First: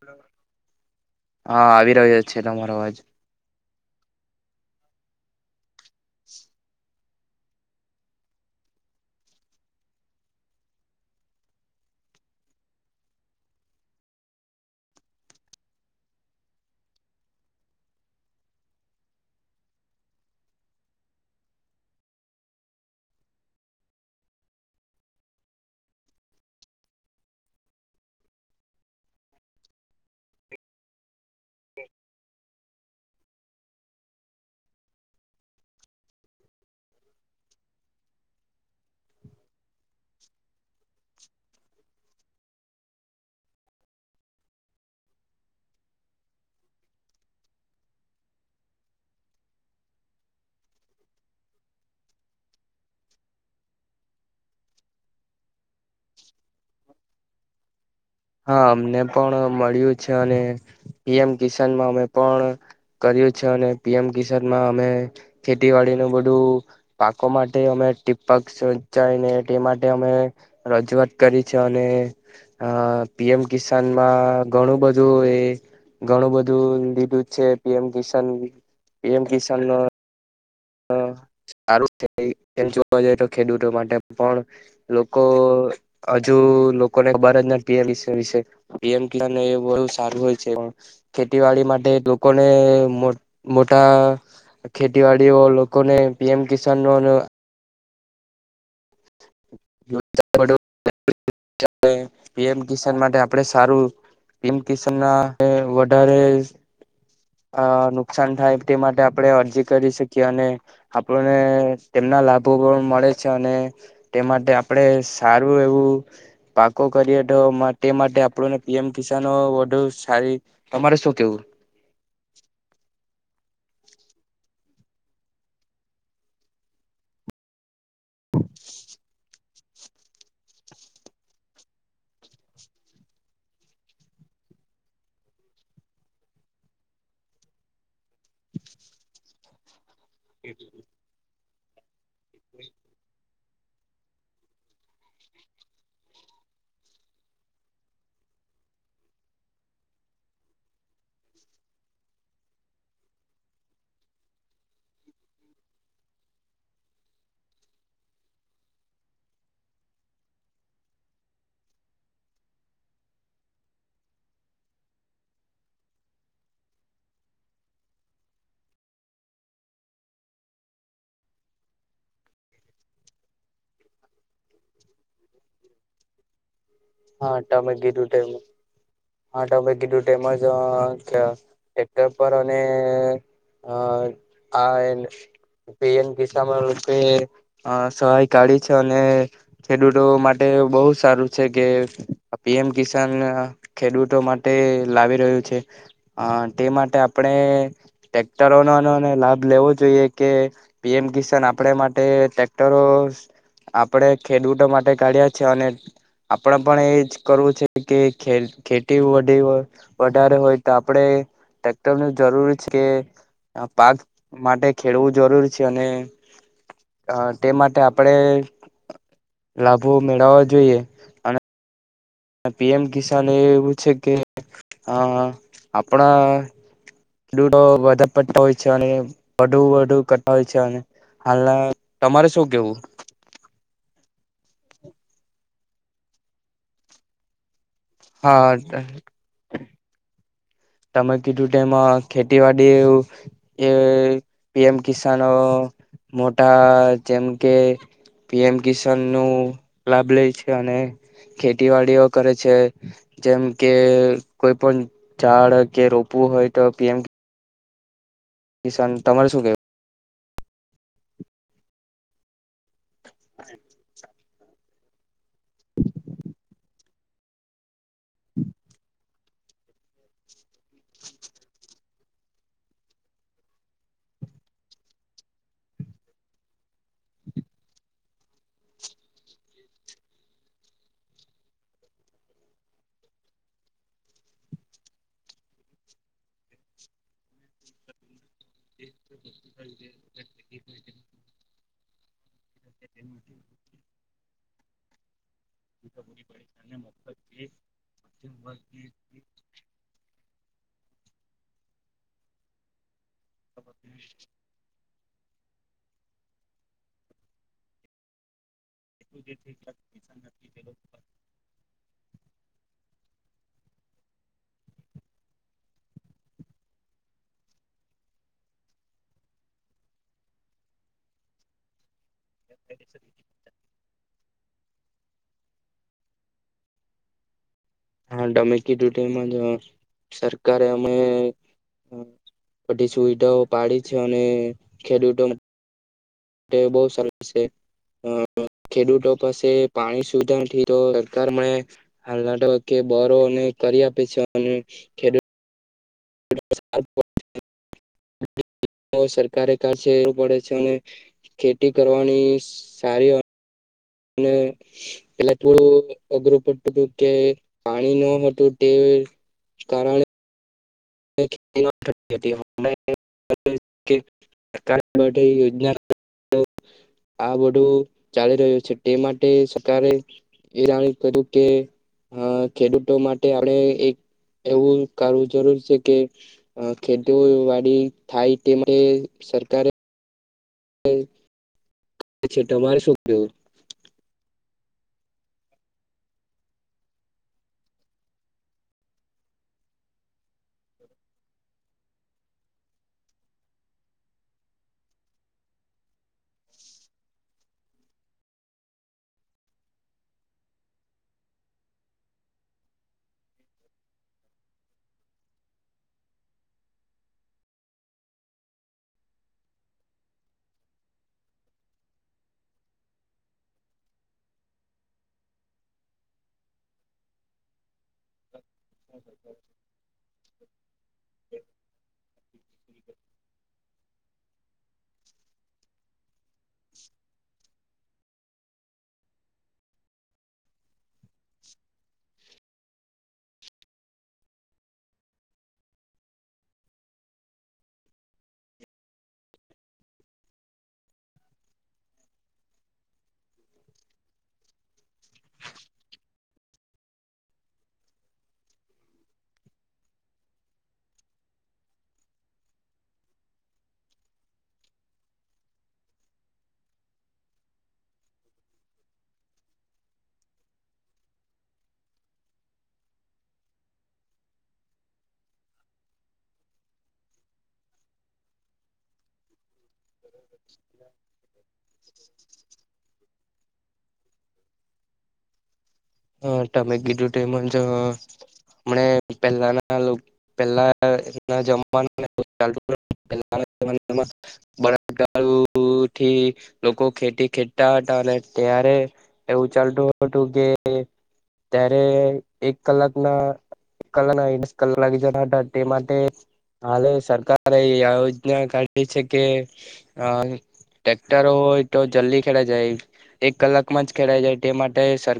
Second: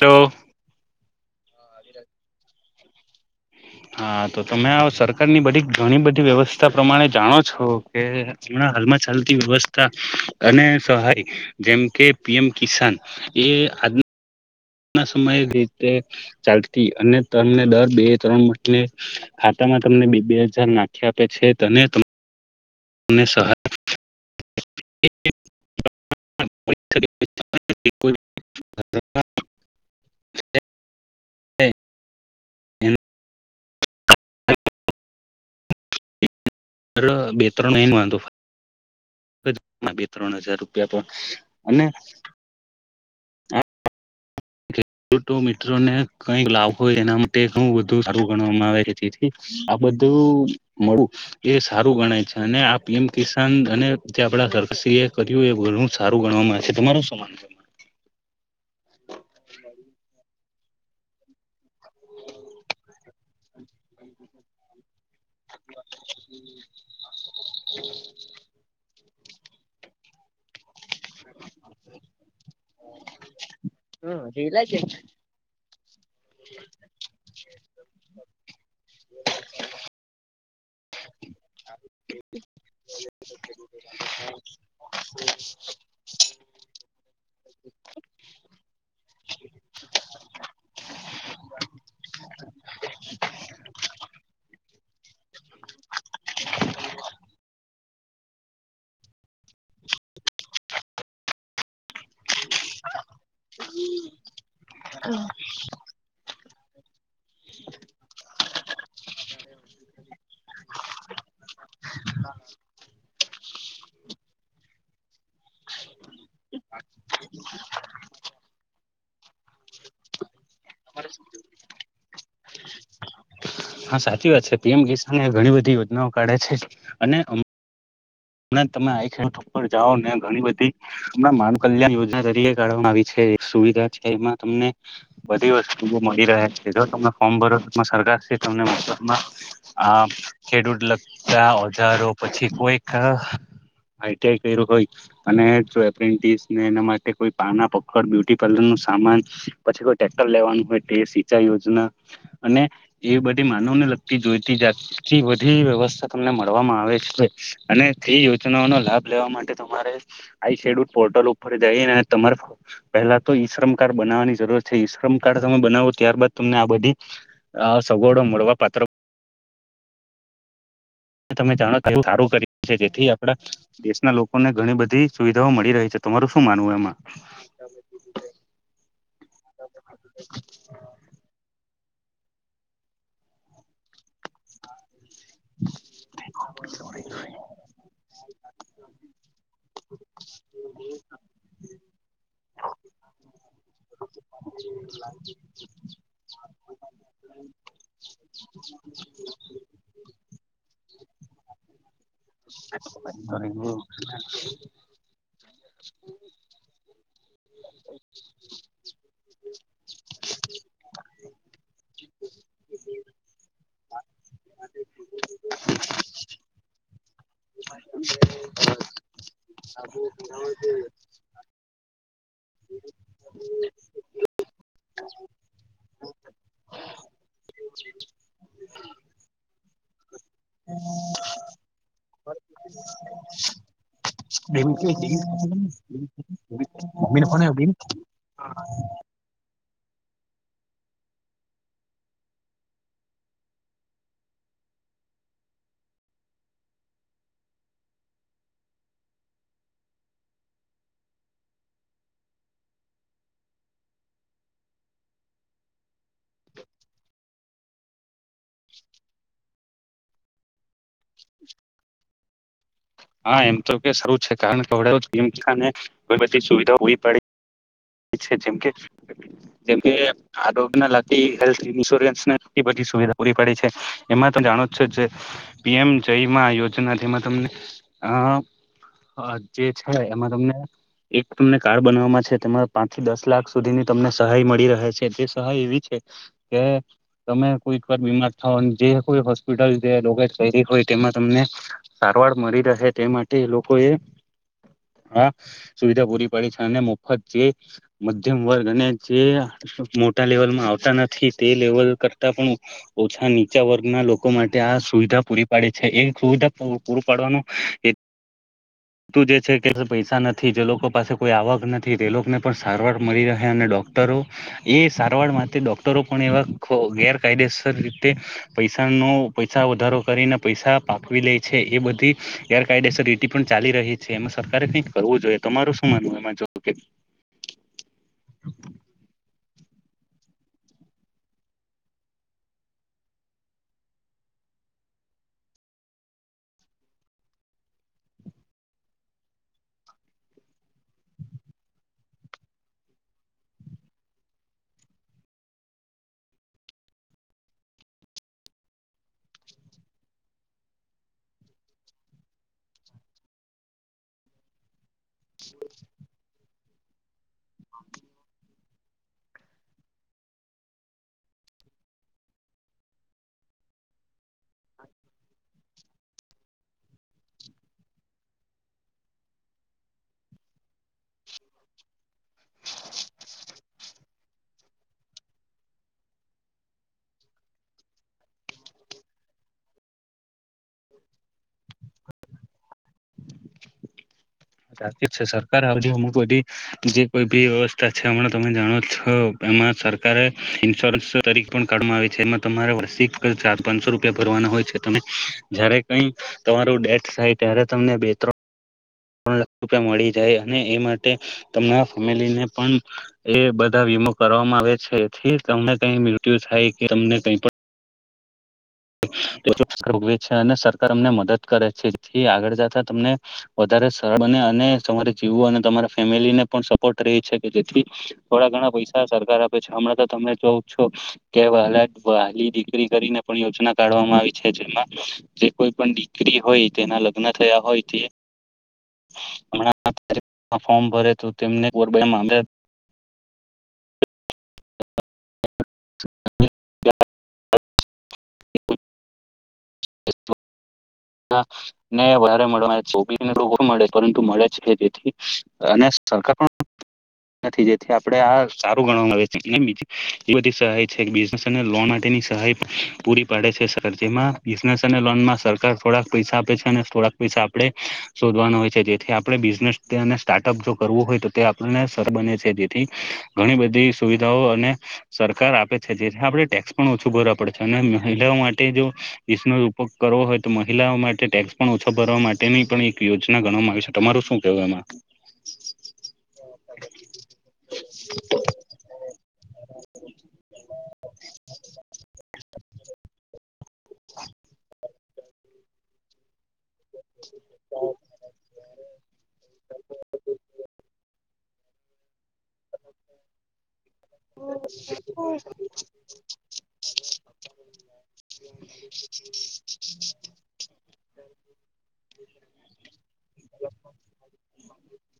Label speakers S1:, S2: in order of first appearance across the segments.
S1: લો.
S2: હા આવી રહ્યો છે તમારો અવાજ
S1: હા તો તમે આવો સર સરકારની બધી ઘણી બધી વ્યવસ્થા પ્રમાણે જાણો છો કે હમણા હાલમાં ચાલતી વ્યવસ્થા, અને સહાય, જેમ કે પી એમ કિસાન એ આજના સમય રીતે ચાલતી અને તને દર બે ત્રણ મહીને તમને બે બે હજાર નાખી આપે છે તને સસો આઠ [unintelligible] એ [unintelligible] [unintelligible] હ [unintelligible] સર બે ત્રણો એન વાંધો. બે ત્રણ હજાર રૂપિયા તો પણ, અને મને કઈક લાભ હોય એના માટે બધુ સારું ગણવામાં આવે છે. બધું મળ એ સારું ગણાય છે અને આમ કિસાન અને જે આપડા ્રી એ કર્યું એ ઘણું સારું ગણવાવામાં છે તમારું સમાન છે?
S2: હા અમને પણ મળ્યું છે અને પી એમ કિસાનમાં અમે પણ, કર્યું છે અને પી એમ કિસાન માં અમે ખેતીવાડી નું બધું, પાકો માટે અમે ટીપ્પક તે માટે અમે રજૂઆત કરી છે અને, પી એમ પા
S1: માનવું
S2: કિસાનમાં ઘણું બધું એ ઘણું બધું લીધું છે. પી એમ કિસન પી એમ કિસન ન સારું છે એમ જોવા જ તો ખેડૂતો માટે પણ, લોકો હજુ લોકો બ પી એમ કિ પી એમ કિસાન એ બુ સારું હોય છે ખેતીડી માટે લોકોને મોટા ખેતીવાડી ડી ઓ લોકોને પી એમ કિસનો પી એમ કિસાન માટે [unintelligible] આપડે સારું કિમ કિસમ ના વધારે અ નુકસાન થાય તે માટે આપણે અરજી કરી શકીએ અને, આપણને તેમના લાભો પણ મળે છે. અને, તે માટે આપણેે સારું એવું પાકો કરીએ તો તે માટે આપડું ને પી એમ કિસનો વડુ સારી તમારે શું કેવું?
S1: [inaudible]
S2: [inaudible]
S1: હા સાચી વાત છે પી એમ કિસને એ ઘણી બધી યોજનાઓ કાઢે છે, અને તમે આ ખર જાઓ ને ઘણી બધી, હમણાં માન કલ્યાણ યોજના તરીકે કાઢવામાં આવી છે. સુવિધા છે એમાં તમને બધી વસ્તુ મળી રહે છે જો તમે ફોર્મ ભરો સરકાર તમને મબમાં આ ખેડૂત લગતા ઓજારો પછી કોઈ હા. આઈ ટી આઈ કર્યું હોય, અને જો એપ્રેન્ટિસ ને એના માટે કોઈ પાના પખડ બ્યુટી પાર્લર ન સામાન, પછી કોક્ટર લેવાનું હોય તે સિંચ યોજના, અને એ બધી માન લગતી જોઈતી જાતી બધી વ્યવસ્થા તમને મળવામાં આવે છે. અને તે યોજનાઓનો લાભ લેવા માટે તમારે આઈ શેડ્યુલ પોર્ટલ ઉપર જઈ અને તમારે પેલા તો ઈશ્રમ કાર્ડ બનાવાની જરૂર છે ઈશ્રમ કાર્ડ તમે બનાવો ત્યારબાદ તમને આ બધી આ સોગોડો મોડવા પાત્ર તમે જાણો એ સારું કરી છે જેથી આપણા દેશના લોકો કોને ઘણી બધી સુવિધાઓ મળી રહી છે. તમારું શું માનવું એમાં?
S2: આ ટ મેં કીડુ ટટેમજ એકક્ટર પર અને અ આ પી અને કિસા રૂપે અ સહાય કાઢી છે અને ખેડૂતો માટે બહુ સારું છે કે પી એમ કિસાન ખેડૂતો માટે લાવી રહ્યું છે અ તે માટે આપણે ટ્રેક્ટરોનો અનો ને લાભ લેવો જોઈએ કે પી એમ કિસન આપ માટે ટે ટરો આપડે ખેડૂતો માટે કાઢ્યા છે અને આપણે પણ એજ કરવું છે કે ખેલ ખેતી વધી હોય વધારે હોય તો આપણે ટટેક્ટર ન જરૂરી છે કે આ પાક માટે ખેડવું જરૂર છે અને અ તે માટે આપડે લાભો મેળવવા જોઈએ અને પી એમ કિસાન એ એવું છે કે આ આપણા દૂો વધારે પડતા હોય છે અને વધુ વુ કરતા હોય છે અને હાલ તમારે શું કેવું?
S1: [unintelligible]
S2: હા. તમે કીધું ટમાં ખેતીવાડી એવું એ પી એમ કિસનો મોટા જેમ કે પી એમ કિસાન નું લાભ લે છે અને ખેતીવાડીઓ કરે છે જેમ કે કોઈ પણ ઝાડ કે રોપવું હોય તો પી એમ કિશન તમારે શું કેવું.
S1: હા એમ તો કે સારું છે કારણ કેને બધી સુવિધાવી પડી. જેમકે જેમકે આરોગ્ય ના લતી હેલ્થ ઇન્સ્યોરન્સ સુવિધા પૂરી પડી છે એમાં ત જાણો છો જે પી એમ જય યોજના જેમાં તમને આ જે છે એમાં તમને એક તમને કાર્ડ બનાવામાં છે તેમાં પાંચ થી દસ લાખ સુધીની તમને સહાય મળી રહે છે તે સહાય એવી છે કે તમે કોઈક વાર બીમાર થાવ જે કોઈ હોસ્પિટલ જે રોગજ હોય તેમાં તમને સારવાર મળી રહે. તે માટે લોકો એ હા સુવિધા પૂરી પાડી છે. અને મફત જે મધ્યમ વર્ગ અને જે મો ટા લેવલમાં આવતા નથી તે લેવલ કરતા પણ ઓછા નીચા વર્ગના લોકો માટે આ સુવિધા પૂરી પાડે છે એ સુવિધા પૂરી પાડવાનો એ તું જે છે કે પૈસા નથી જે લોકો પાસે કોઈ આવક નથી તે લોકોને પણ સારવાર મળી રહે અને ડોક્ટરો ઓ એ સારવાર માટે ડોક્ટરો પણ એવા ગેરકાયદેસર રી તે પૈસાનો પૈસા વધારો કરીને પૈસા પાકવી લે છે એ બધી ગેરકાયદેસર રીટી પણ ચાલી રહી છે એમાં સર કઈ કરવું જોઈએ તમારું શું માનવું એમાં જો કે.
S2: હા ટમેં કીધું તેમ જ સરકારે અમે બધી સુવિધાઓ પાડી છે અને ખેડૂતો બહુ સરસ છે. અ ખેડૂતો પાસે પાણી સુવિધાથી તો સરકાર મને હાલના તબ્બકે બરો અને કરી આપે છે અને ખેડૂત [inaudible] સરકારે કા છે એવું પડે છે અને ખેતી કરવાની સારી અને પેલા થોડું અઘરું પડતું હતું કે પાણી ન હતું તે કારણે [inaudible] સરકાર માટે યોજના
S1: [inaudible]
S2: આ બધું ચાલી રહ્યું છે. તે માટે સરકારે એ [unintelligible] કે અ ખેડૂતો માટે આપણે એક એવું કરવું જરૂર છે કે અ ખેતવાડી થાય તે માટે સરકારે છે તમારે શું કેવું
S1: સાચી છે સરકાર હજુ અમુક બધી જે કોઈ બી વ્યવસ્થા છે હમણાં તમે જાણો છો સરકારે ઇન્સ્યોરન્સ તરીકે પણ કાઢવામાં આવી છે. એમાં તમારે વાર્ષિક ચાર્જ પાંચસો રૂપિયા ભરવાનો. જ્યારે કઈ તમારું ડેથ થાય ત્યારે તમને બે ત્રણ લાખ રૂપિયા મળી જાય અને એ માટે તમાં ફેમિલીને પણ એ બધા કરવામાં આવે છે એથી તમને કઈ મૃત્યુ થાય કે તમને કઈ પણ [unintelligible] અને સરકાર અમને મદદ કરે છેથી આગળ જતા તમને વધા રે સરળ બને અને તમારે જીવો અને તમા ફેમિલી ને પણ સપોર્ટ રે છે કે જેથી થોડા ઘણા પૈસા સરકાર આપે છે હમણાં તો તમે જોઉ છો કે વલા વહલી દીકરી કરીને પણ યોજ ના કાઢવામાં આવી છે જેમાં જે કોઈ પણ દીકરી હોય તેના લગ્ન થયા હોય તે હમણા ફોર્મ ભરે તો તેમને [unintelligible] મદદ [inaudible]
S2: [inaudible]
S1: [inaudible] ને વધારે [unintelligible] મળે પરંતુ મળે છે તેથી અને [inaudible] નથી જેથી આપડે આ સારું ગણવામાં આવે બીજ એ બધી સહાય છે બિઝનેસ અને લોન માટેની સહાય પૂરી પાડે છે જેમાં બિઝનેસ અને લોનમાં સરકાર થોડાક પૈસા આપે છે અને થોડાક પૈસા આપણે શોધવાના હોય છે જેથી આપણે બિઝનેસ સ્ટાર્ટઅપ જો કરવું હોય તો [unintelligible] છે જેથી ઘણી બધી સુવિધાઓ અને સરકાર આપે છે આપણે ટેક્સ પણ ઓછું ભરવા પડે છે અને મહિલાઓ માટે જો [unintelligible] કરવો હોય તો મહિલાઓ માટે ટેક્સ પણ ઓછા ભરવા માટેની પણ એક યોજના ગણવામાં આવી છે તમારું [unintelligible]
S2: હા તમે કીધું તેમજ મ પેલા ના પેલા [inaudible] [inaudible] લોકો ખેતી ખેચતા હતા. અને ત્યારે એવું ચાલતું હતું કે ત્યારે એક કલાક ના કલા ના દસ કલાક લાગી જ તે માટે હાલે સરકારે એ આ યોજના કાઢી છે કે આ ટેક્ટરો હોય તો જલ્દી ખેડા જાય. એક કલાક માં જ ખેડાઈ જાય. તે માટે સર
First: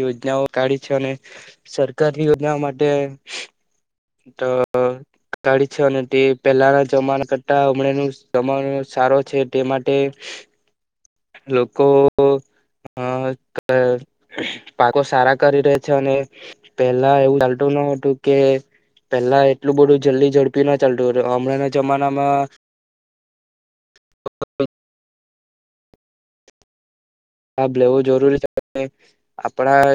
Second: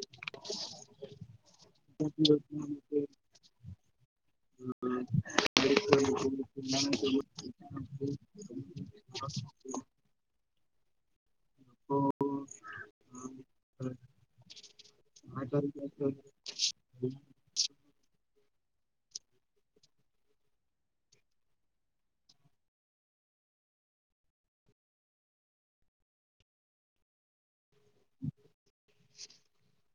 S2: યોજનાઓ કાઢી છે. અને સરકારની યોજનાઓ માટે તો કાઢી છે. અને તે પહેલાના જમાના કરતા હમણાં ન જમાનું સારો છે. તે માટે
S1: [inaudible]
S2: લોકો અ ક પાકો સારા કરી રે છે. અને પેલા એવું ચાલતું ન હતું કે પેલા એટલું બધું જલ્દી ઝડપી ન ચાલતું હતું. હમણાંના જમાનામાં [unintelligible] લાભ લેવો જરૂરી છે. [unintelligible] આપડા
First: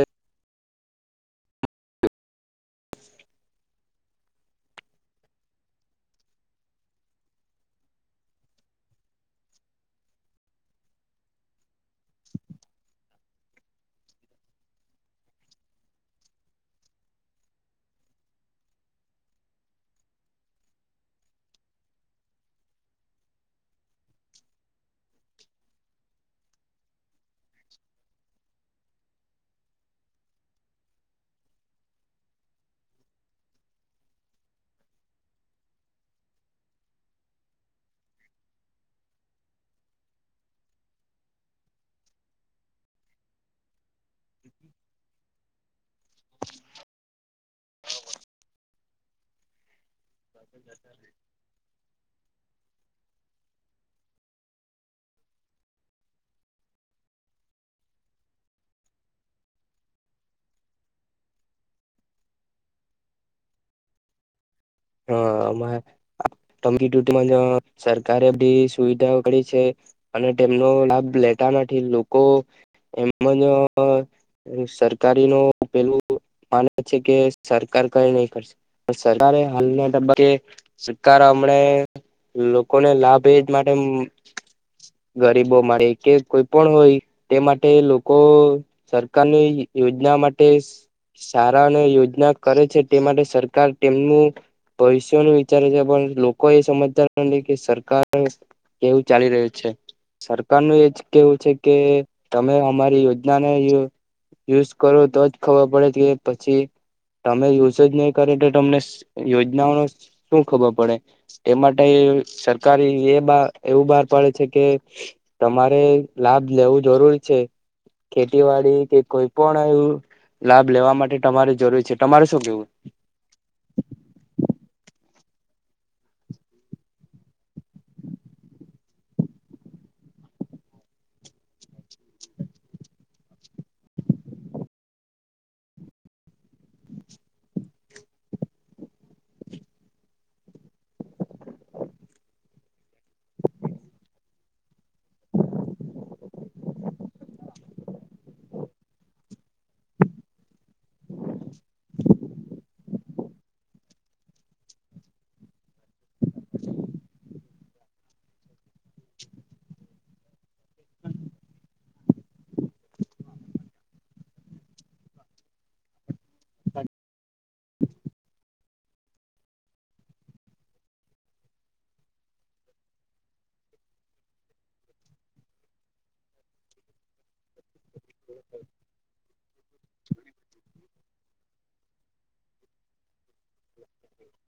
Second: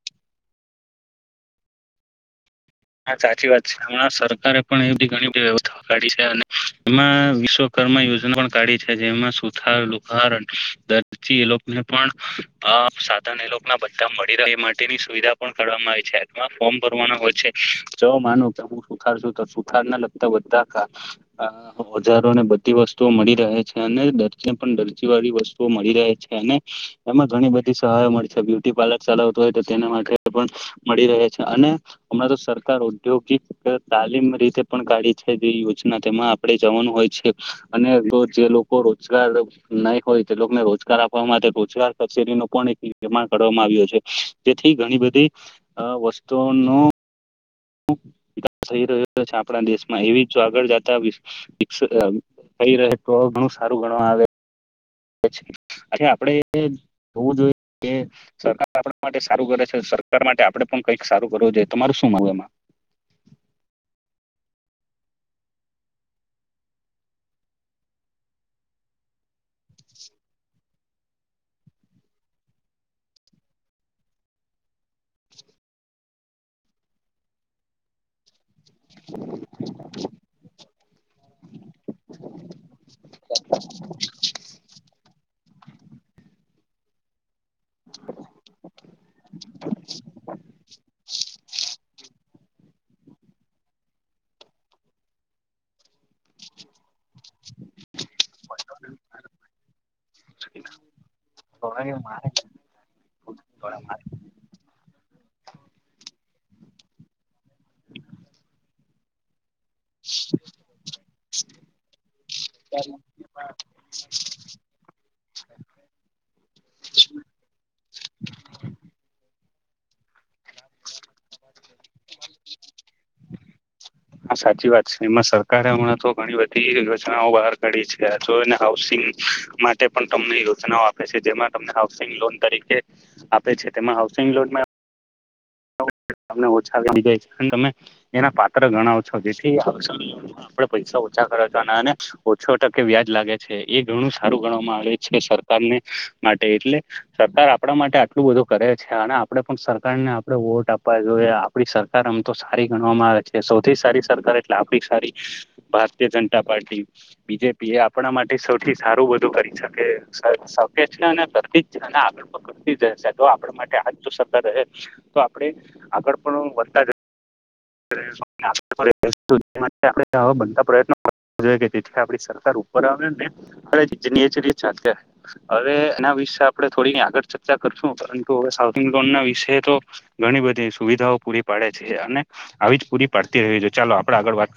S1: હા, સાચી વાત છે. હમણાં સરકારે પણ એ બધી ઘણી બધી વ્યવસ્થા કાઢી છે અને એમાં વિશ્વપ યોજના કાઢી છે. જેમાં સુથાર, લુહાર અને દરજી એ લોકોને પણ આપ સાધન એ લોકો ના બધા મળી રહે એ માટેની સુવિધા પણ કરવામાં આવે છે. એમાં ફોર્મ ભરવાના હોય છે. જો માનું કે હું સુથાર છું, તૂટેતો સુથારને લગતા અહ બધા ક ઓજારો ને બધ બધી વસ્તુઓ મળી રહે છે અને દરજીને પણ દરજી વાળી વસ્તુઓ મળી રહે છે અને એમાં ઘણી બધી સહાય મળી છે. બ્યુટી પાર્લર ચલાવતો હોય તો તેના માટે પણ મળી રહે છે અને હમણાં તો સરકાર ઔદ્યોગિક તાલીમ રીતે પણ કાઢી છે જે યોજના, તેમાં આપડે જવાનું હોય છે અને જો જે લોકો રોજગાર નહીં હોય, તે લોકોને રોજગાર આપવા માટે રોજગાર શેરી ન પણ એક નિમાણ કરવામાં આવ્યો છે. જેથી ઘણી બધી વસ્તુઓનો ખુબ વિકાસ થઈ રહ્યો છે, આપણા દેશમાં. એવી જો આગળ જતા વીકસ થઈ રહે, તો ઘણું સારું ગણવા આવે [unintelligible] અછા આપડે જોવું જોઈએ કે સરકાર આપડા માટે સારું કરે છે, સરકાર માટે આપડે પણ કઈક સારું કરવું જોઈએ. તમારું શું માનવું એમાં? [inaudible]
S2: હા્ [unintelligible] યુટી સરકારે બધી સુવિધાઓ કરી. છે અને તેમનો લાભ લેતા નથી. લોકો એમજ અહ સરકારી ન પેલું માને છે, કે સરકાર કઈ નઈ કરશે. પણ સરકારે હાલના તબકે કે શકાર આમ આપણે લોકોને લાભ એજ માટે, ગરીબો માટે એ કે કોઈ પણ હોય તે માટે લોકો, સરકારની યોજના માટે સારા યોજના કરે છે. તે માટે સરકાર તેમનું ભવિષ્યનું વિચારે છે, પણ લોકો એ સમજતા નથી કે સરકાર પણ એવું ચાલી રહ્યું છે. સરકારનું એજ કેવું છે કે
S1: એમાં
S2: તમે અમારી યોજનાને
S1: હા
S2: યુઝ કરો તોજ ખબર પડે કે પછી તમે યુઝ જ ની કરે તો તમને યો યોજનાઓ નું શું ખબર પડે, એ માટે સરકારે એ બહાર, એવું બહાર પાડે છે કે તમારે લાભ લેવું જરૂરી છે. ખેતીવાડી કે કોઈ પણ એ લાભ લેવા માટે તમારે જરૂરી છે. તમારે શું કેવું?
S1: હા, સાચી વાત છે. એમાં સરકારે હમણાં તો ઘણી બધી યોજનાઓ બહાર કાઢી છે. જોને હાઉસિંગ માટે પણ તમને યોજના આપે છે, જેમાં તમને હાઉસિંગ લોન તરીકે આપે છે, તેમા હાઉસિંગ લોનમાં તમને ઓછા [inaudible] તમે એના પાત્ર [unintelligible] જેથી [inaudible] પૈસા ઓછા ખર્ચોના અને ઓછો ટકે વ્યાજ લાગે છે એ ઘણું સારું ગણવામાં આવે છે, સરકારને માટે એટલે સરકાર આપડા માટે આટલું બધું કરે છે અને આપડે પણ સરકારને આપડે વોટ આપ વા જોઈએ. આપડી સરકાર આમ તો સારી ગણવામાં આવે છે. સૌથી સારી સરકાર એટલે આપડી સારી ભા ભારતીય જનતા પાર્ટી, બી જે પી એ આપણા માટે સૌથી સારું બધું કરી શકે [unintelligible] આગળ પણ [unintelligible] [inaudible] આવા બનતા પ્રયત્નો કરતા જોઈએ, તેથી આપણી સરકાર ઉપર આવેને [inaudible] અરે એના વિશે વિશે આપડે થોડી આગળ ચર્ચા કરશું, પરંતુ હવે હાઉસિંગ લોનના વિશે તો ઘણી બધી સુવિધાઓ પૂરી પાડે છે અને આવી જ પૂરી પાડતી રહેવી જોઈએ. ચાલો આપડે આગળ વાત